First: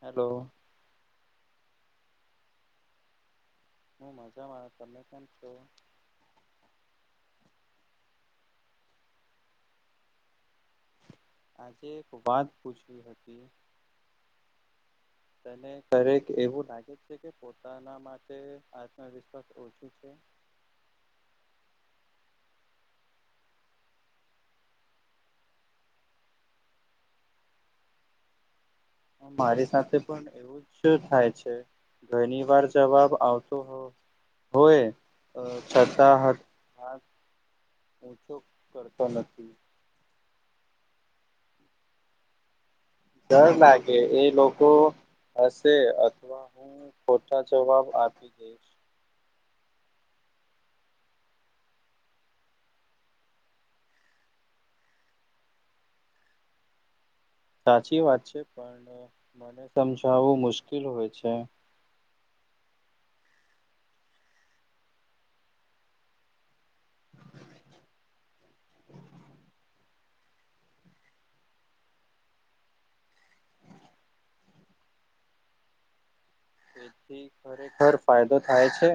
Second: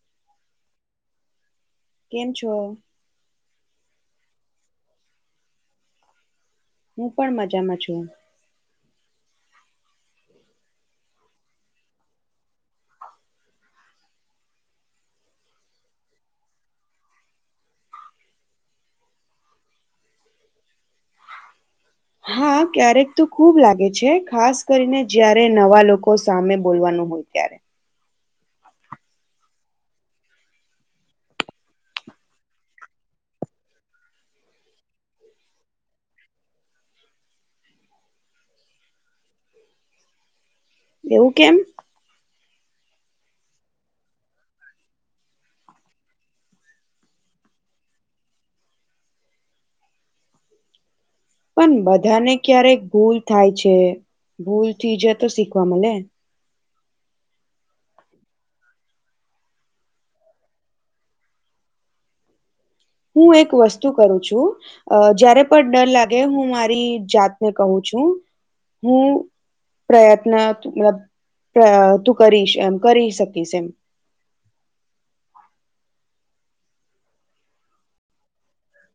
Hello. કેમ છો? હું મજામાં, તમે કેમ છો? હું પણ મજામાં છું. આજે એક વાત પૂછવી હતી. તને કયારેક એવું લાગે છે કે પોતાના માટે આત્મવિશ્વાસ ઓછું છે. [unintelligible] [inaudible] હા ક્યારેક તો ખુબ લાગે છે ખાસ કરીને જયારે નવા લોકો સામે બોલવાનું હોય. ત્યારે. મારી સાથે પણ એવું જ થાય છે. ઘણી વાર જવાબ આવતો હો. હોય છતા હ હ. ઓછો કરતો નથી. એવું કેમ? ડર લાગે એ લોકો હશે અથવા હું. હું ખોટા જવાબ આપી દઈશ. પણ બધાને ક્યારેક ભૂલ થાય છે. ભૂલથી જયા તો શીખવા મલે. સાચી વાત છે પણ મને સમજાવવું મુશ્કેલ હોય છે. હું એક વસ્તુ કરું છું જયારે પણ ડર લાગે હું મા. મારિ જાતને કશ છું, હું. પ્રયત્ન મતલબ તું કરી, કરી શકીશ એમ. [inaudible] તેથી ખરેખર ફાયદો થાય છે.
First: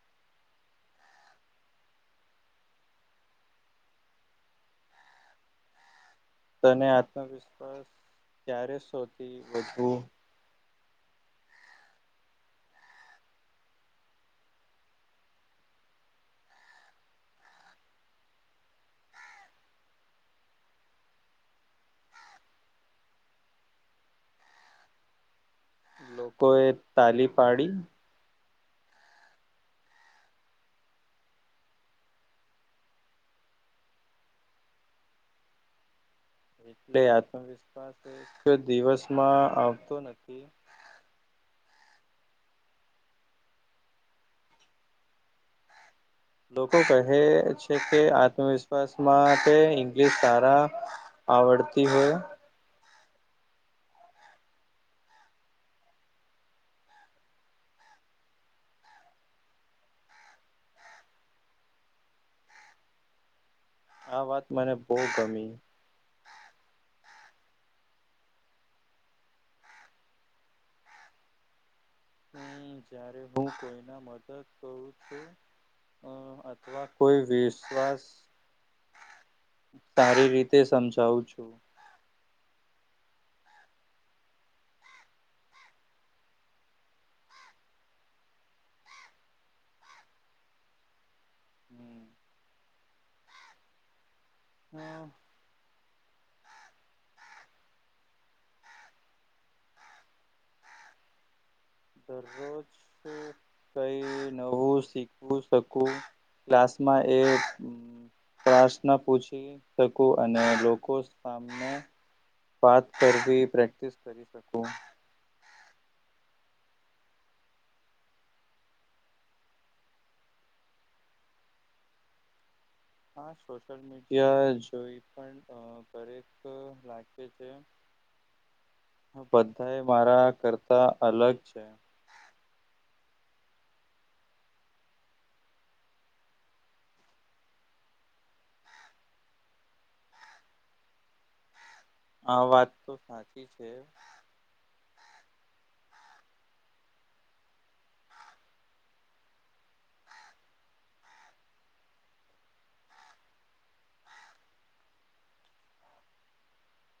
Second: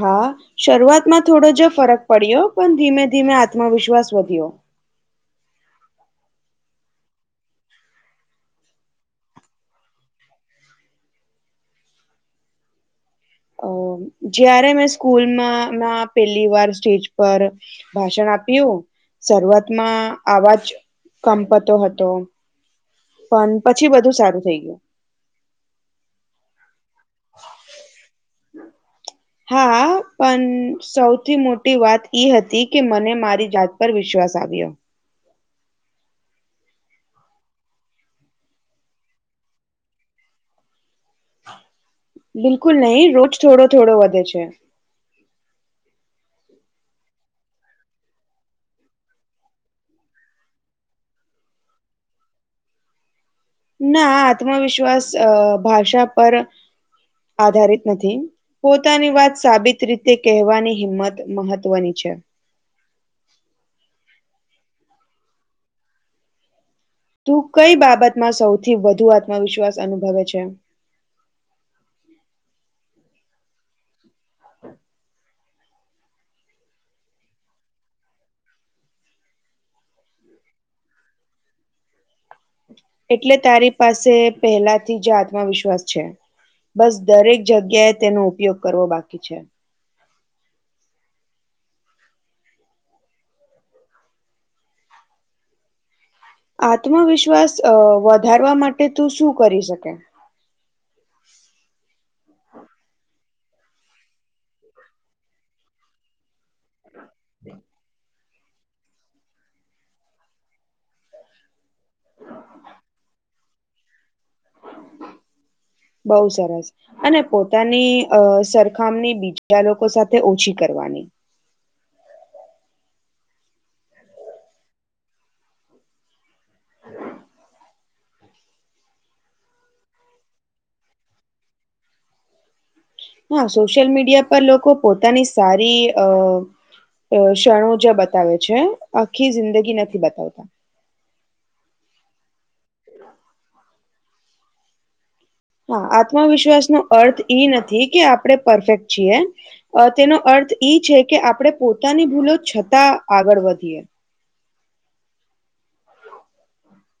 હા, શરૂઆતમાં થોડો જો ફરક પડ્યો, પણ ધીમે ધીમે આત્મવિશ્વાસ વધ્યો. [inaudible] તને આત્મવિશ્વાસ ક્યારે સૌથીી વધુ અ. જયારે મેં સ્કૂલમાંમાં પેલી વાર સ્ટેજ પર ભાષણ આપ આપ્યું. શરૂઆતમાં આવાજ કંપતો હતો. પણ પછી બધું સારું થઇ ગયું. લોકોએ તાલી પાડી. હા, પણ સૌથી મોટી વાત એઈ હતી કે મને મારી જાત પર વિશ્વાસ સાથિયો. એટલે, આત્મવિશ્વાસ એક દિવસમાં આવતો નથી. બિલકુલ નહી. રોજ થોડો થોડો વધે છે. લોકો કહે છે કે, આત્મવિશ્વાસ માટે ઇંગ્લશ તારા આવડતી હોય. ના આત્મવિશ્વાસ ભાષા પર આધારિત નથી. પોતાની વાત સાબિત રીતે કહેવાની હિંમત મહત્વની છે. આ વાત મને બહુ ગમી. તું કઈ બાબતમાં સૌથી વધુ આત્મવિશ્વાસ અનુભવે છે. હમ. જ્યારે હું કોઈને મદદ કરું છું. અ અથવા કોઈ વિશ્વાસ સારી રીતે સમજાવું છું. એટલે, તારી પાસે પહેલાથી જ આત્મવિશ્વાસ છે. બસ દરેક જગ્યાએ તેનો ઉપયોગ કરવો બાકી છે. હમ. હા. આત્મવિશ્વાસ વધારવા માટે તું શું કરી શકે? [inaudible] દરરોજ કઈ નવું શીખવું શકું ક્લાસમાં એ પ્રશ્ન પૂછી શકું? અને લોકો સામે વાત કરવી, પ્રેક્ટિસ કરી શકું. બહુ સરસ. અને પોતાની અ સરખામણી બીજા લોકો સાથે ઓછી કરવાની, હા, સોશિયલ મીડિયા જોઈ પણ રે લાગે છે. બધા મારા કરતા અલગ છે. હા, સોશિયલ મીડિયા પર લોકો પોતાની સારી અ ક્ષણો જ્યાં બતાવે છે, આખી જિંદગી નથી બતાવતા. હા, વાત તો સાચી છે. હા, આત્મવિશ્વાસનો અર્થ એ નથી કે આપણે પરફેક્ટ છીએ, તેનો અર્થ એ છે કે આપણે પોતાની ભૂલો છતાં આગળ વધીએ,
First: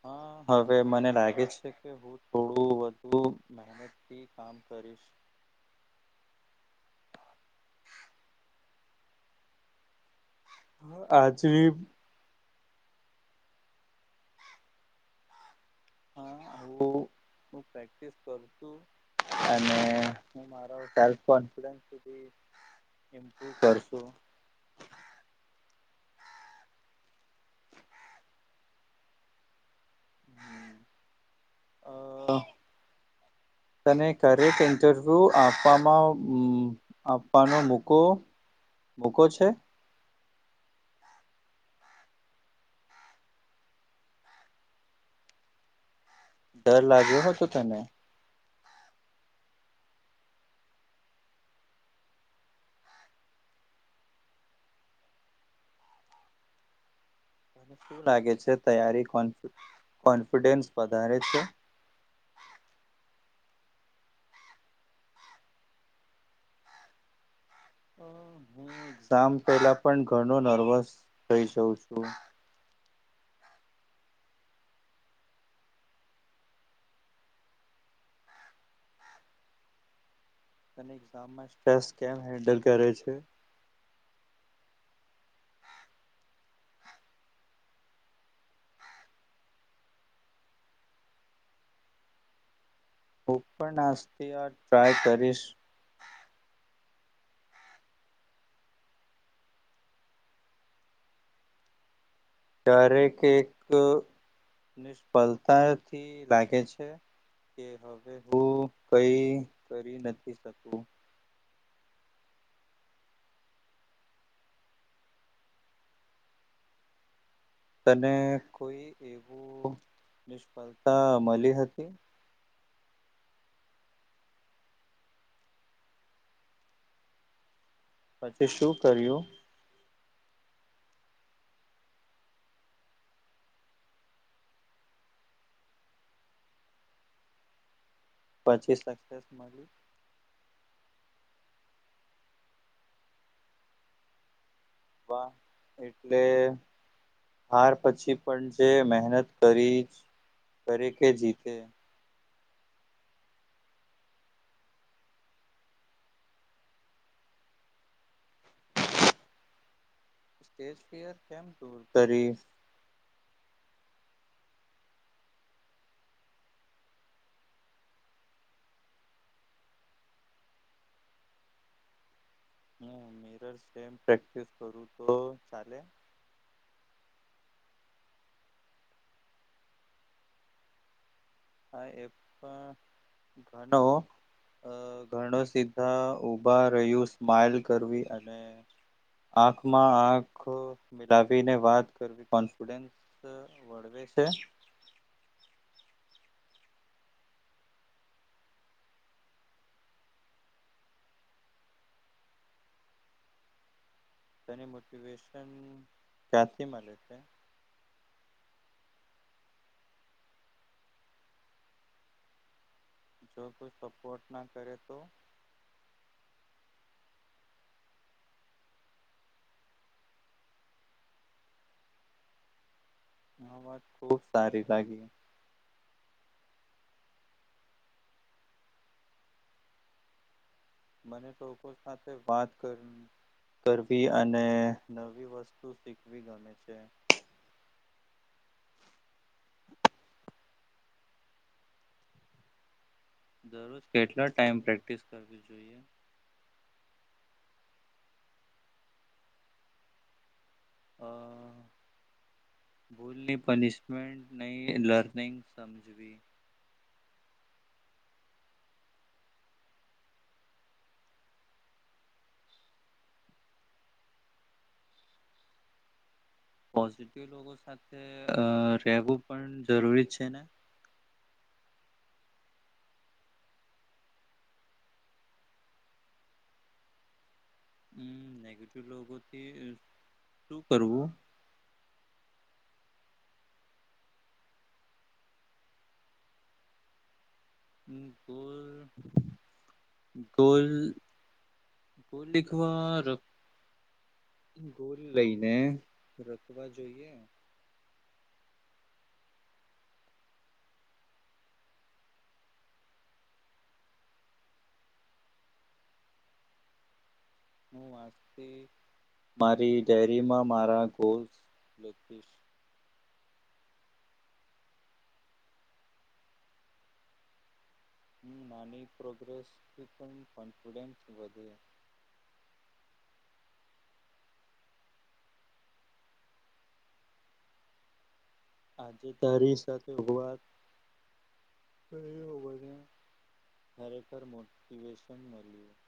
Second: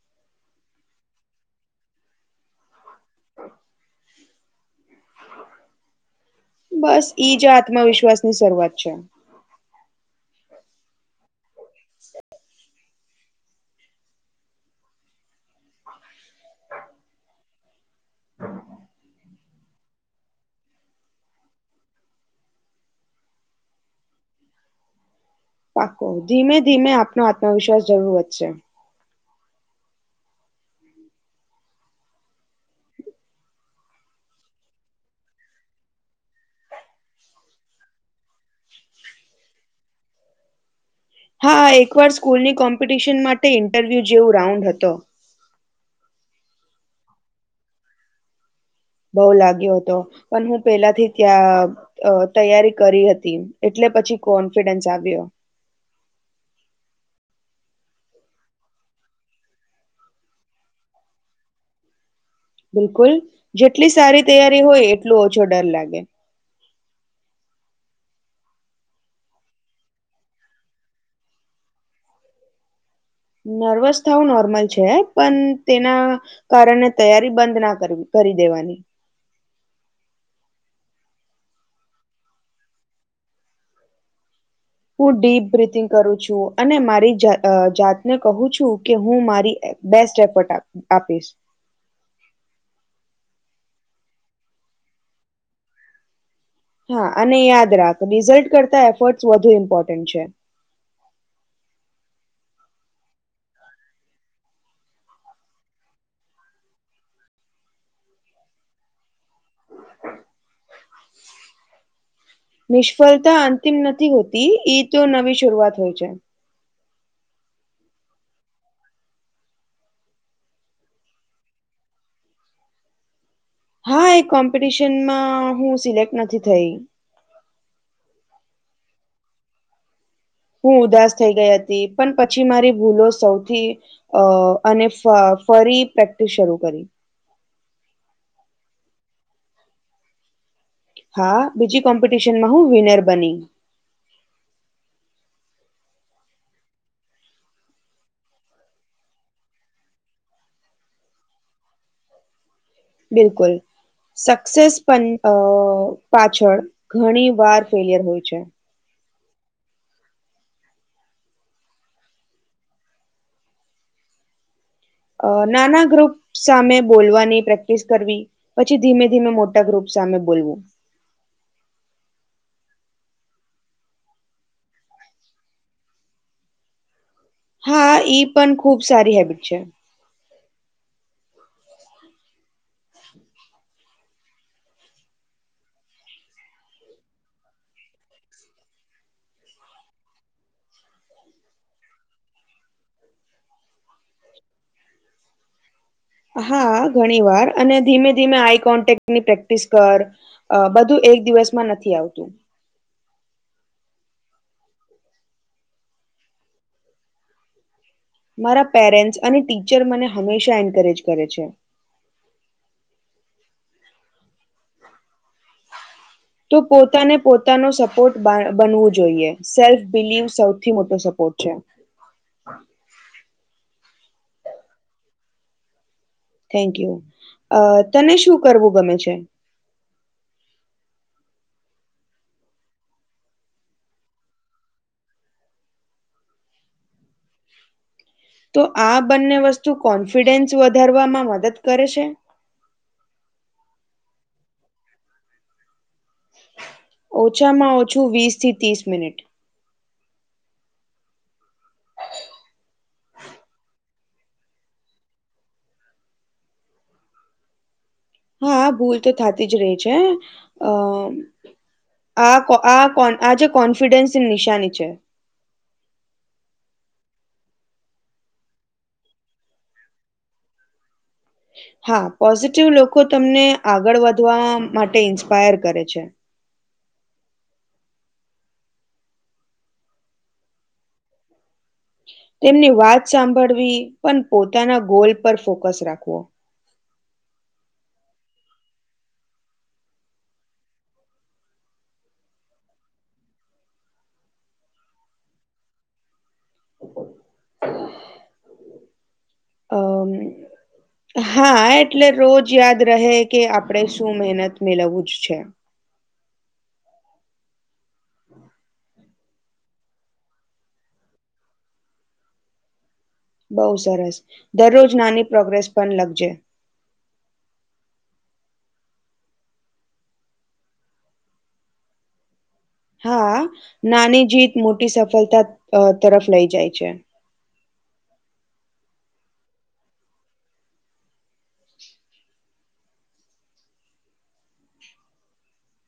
હા, હવે મને લાગે છે કે હું થોડું વધુ મહેનતથી કામ કરીશ, [inaudible] બસ ઈજ આત્મવિશ્વાસની શરૂઆત છે, આજ ભી હા, આવું. પ્રેક્ટિસ કરશુ અને હુ મારો કોન્ફિડન્સ [unintelligible] એમકું કરશો, ધીમે ધીમે આપનો આત્મવિશ્વાસ જરૂર વધશે અ તને કરેક ઇન્ટરવ્યુ આપવામાં અમમ આપવાનો મૂકો મૂકો છે, હા, એકવાર સ્કૂલની કોમ્પિટિશન માટે ઇન્ટરવ્યુ જેવું રાઉન્ડ હતો ડર લાગ્યો હતો તને બઉ લાગ્યો હતો પણ હું પેલાથી ત્યાં અહ તૈયારી કરી હતી એટલે પછી કોન્ફિડન્સ આવ્યો [inaudible] શું લાગે છે તૈયારી કો કોન્ફિડન્સ વધારે છે. [inaudible] બિલકુલ જેટલી સારી તૈયારી હોય એટલું ઓછો ડર લાગે એક્ઝામ પેલા પણ ઘણો નર્વસ થઈ જઉ છું નર્વસ થાવું નોર્મલ છે, પણ તેના કારણે તૈયારી બંધ ના કરવી કરી દેવાની સ્ટ્રેસ કેમ હેન્ડલ કરે છે. હું ડીપ બ્રીથિંગ કરું છું અને મારી જા અહહ જાતને કહું છું કે હું મારી બેસ્ટ એફોર્ટ આપી આપીશ [inaudible] હું પણ નાસ્તીય ટ્રાય કરીશ હા, અને યાદ રાખ રિઝલ્ટ કરતા એફર્ટ વધુ ઇમ્પોર્ટન્ટ છે, [inaudible] ક્યારેક એક ફલતાથી લાગે છે, કે હવે હું કઈ કરી નથી શકું નિષ્ફળતા અંતિમ નથી હોતી ઈ તો નવી શરૂઆત હોય છે, તને કોઈ એવું નિષ્ફળતા મલી હતી હા એ કોમ્પિટિશનમાં હું સિલેક્ટ નથી થઈ પછી શું કર્યું હું ઉદાસ થઈ ગઈ હતી પણ પછી મારી ભૂલો સૌથી અ અને ફરી પ્રેક્ટિસ શરૂ કરી પચીસ લાખ હા, બીજી કોમ્પિટિશનમાં હું વિનર બની એટલે હાર પછી પણ જે મહેનત કરી દરે કે જીતે બિલકુલ સક્સેસ પણ અહહ પાછળ ઘણી વાર ફેલિયર હોય છે. [inaudible] કેમ દૂર કરી અ નાના ગ્રુપ સામે બોલવાની પ્રેક્ટિસ કરવી. પછી ધીમે ધીમે મોટા ગ્રુપ સામે બોલવું [inaudible] [inaudible] પ્રેક્ટિસ કરું તો ચાલે હા ઈ પણ ખુબ સારી હેબિટ છે. હા એ પણ ઘણો અહહ ઘણો સીધા ઉભા રહ્યું સ્માઈલ કરવી અને આંખમાં આંખ અહહ મિલાવીને વાત કરવી, કોન્ફિડન્સ છે. [inaudible] હા ઘણી વાર અને ધીમે ધીમે આઈ કોન્ટેકની પ્રેક્ટિસ કર અહહ બધું એક દિવસમાં નથી આવતું તેને મોટિવેશન ક્યાંથી મળે છે.? મારા પેરેન્ટ અને ટીચર મને હંમેશા એન્કરેજ કરે છે. જો કોઈ સપોર્ટ ના કરે તો? તો પોતાને પોતાનો સપોર્ટ બા બનવું જોઈએ સેલ્ફ બિલીવ સૌથી મોટો સપોર્ટ છે. [inaudible] [unintelligible] ખુબ સારી લાગી. Thank you. તને શું કરવું ગમે છે? મને તો લોકો સાથે વાત કરવી કરવી અને નવી વસ્તુ શીખવી ગમે છે. તો, આ બંને વસ્તુ કોન્ફિડન્સ વધારવામાં મદદ કરે છે? દરરોજ કેટલો ટાઈમ પ્રેક્ટિસ કરવી જોઈએ. ઓછામાં ઓછું વીસ થી ત્રીસ મિનિટ. હા, ભૂલની પનિશમેન્ટ ની લર્નિંગ સમજવી હા ભૂલ તો થાતી જ રે છે. અ આ કો આ કોન આ જે કોન્ફિડન્સની નિશાની છે. પોઝિટિવ લોકો સાથે રહેેવું પણ જરૂરી છે ને.? હા પોઝિટિવ લોકો તમને આગળ વધવા માટે ઇન્સ્પાયર કરે છે. હમ્મ નેગેટિવ લોકો થી શું કરવું? ની વાત સાંભળવી પણ પોતાના ગોલ પર ફોકસ રાખવો. ગોલ થોડીક વાર ગોલ લઈને રખવા જોઈએ. અમ હા એટલે રોજ યાદ રહે કે આપણેે શું મહેનત? મેળવવું જ છે. હું આજથી! મારી ડેરીમાં મારા ગોલ લખીશ. બહુ સરસ દરરોજ નાની પ્રોગ્રેસ પણ લખજે. નાની પ્રોગ્રેસથી પણ કોન્ફિડેન્સ વધે. હા નાની જીત મોટી સફળતા તરફ લઈ જાય છે. આજે તારી સાથે વાત ખરેખર મોટિવેશન મળ્યું.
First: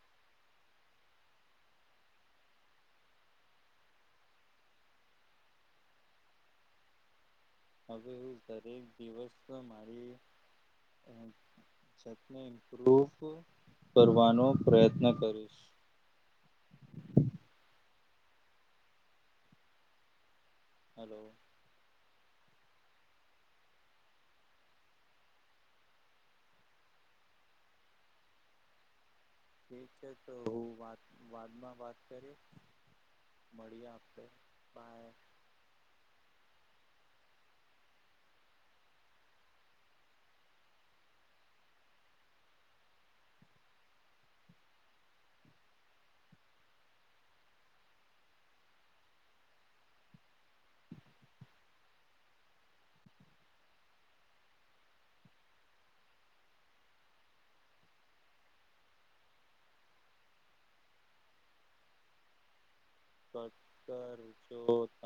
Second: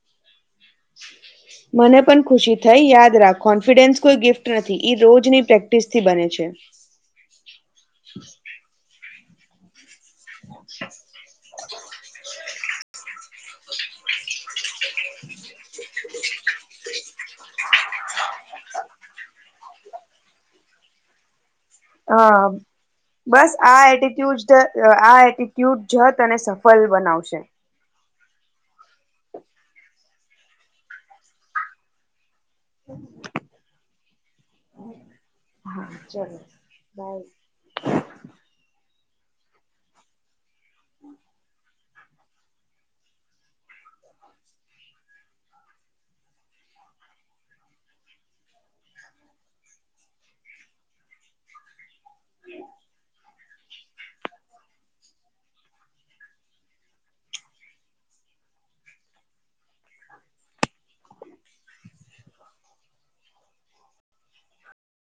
મને પણ ખુશી થઈ યાદ રાખ કોન્ફિડન્સ કોઈ ગિફ્ટ નથી ઈ રોજની પ્રેક્ટિસ થી બને છે. [inaudible] હવે હું દરેક દિવસ જાતને ઇમ્પ્રુવ કરવાનો પ્રયત્ન કરીશ. [inaudible] હલો. હા. બસ આ એટીટ્યુડ આ એટીટ્યુડ જત અને સફલ બનાવશે. ઠીક છે તો વા વાદમાં વાત કરીએ મળીએ આપડે બાય હા ચલો બાય. [unintelligible]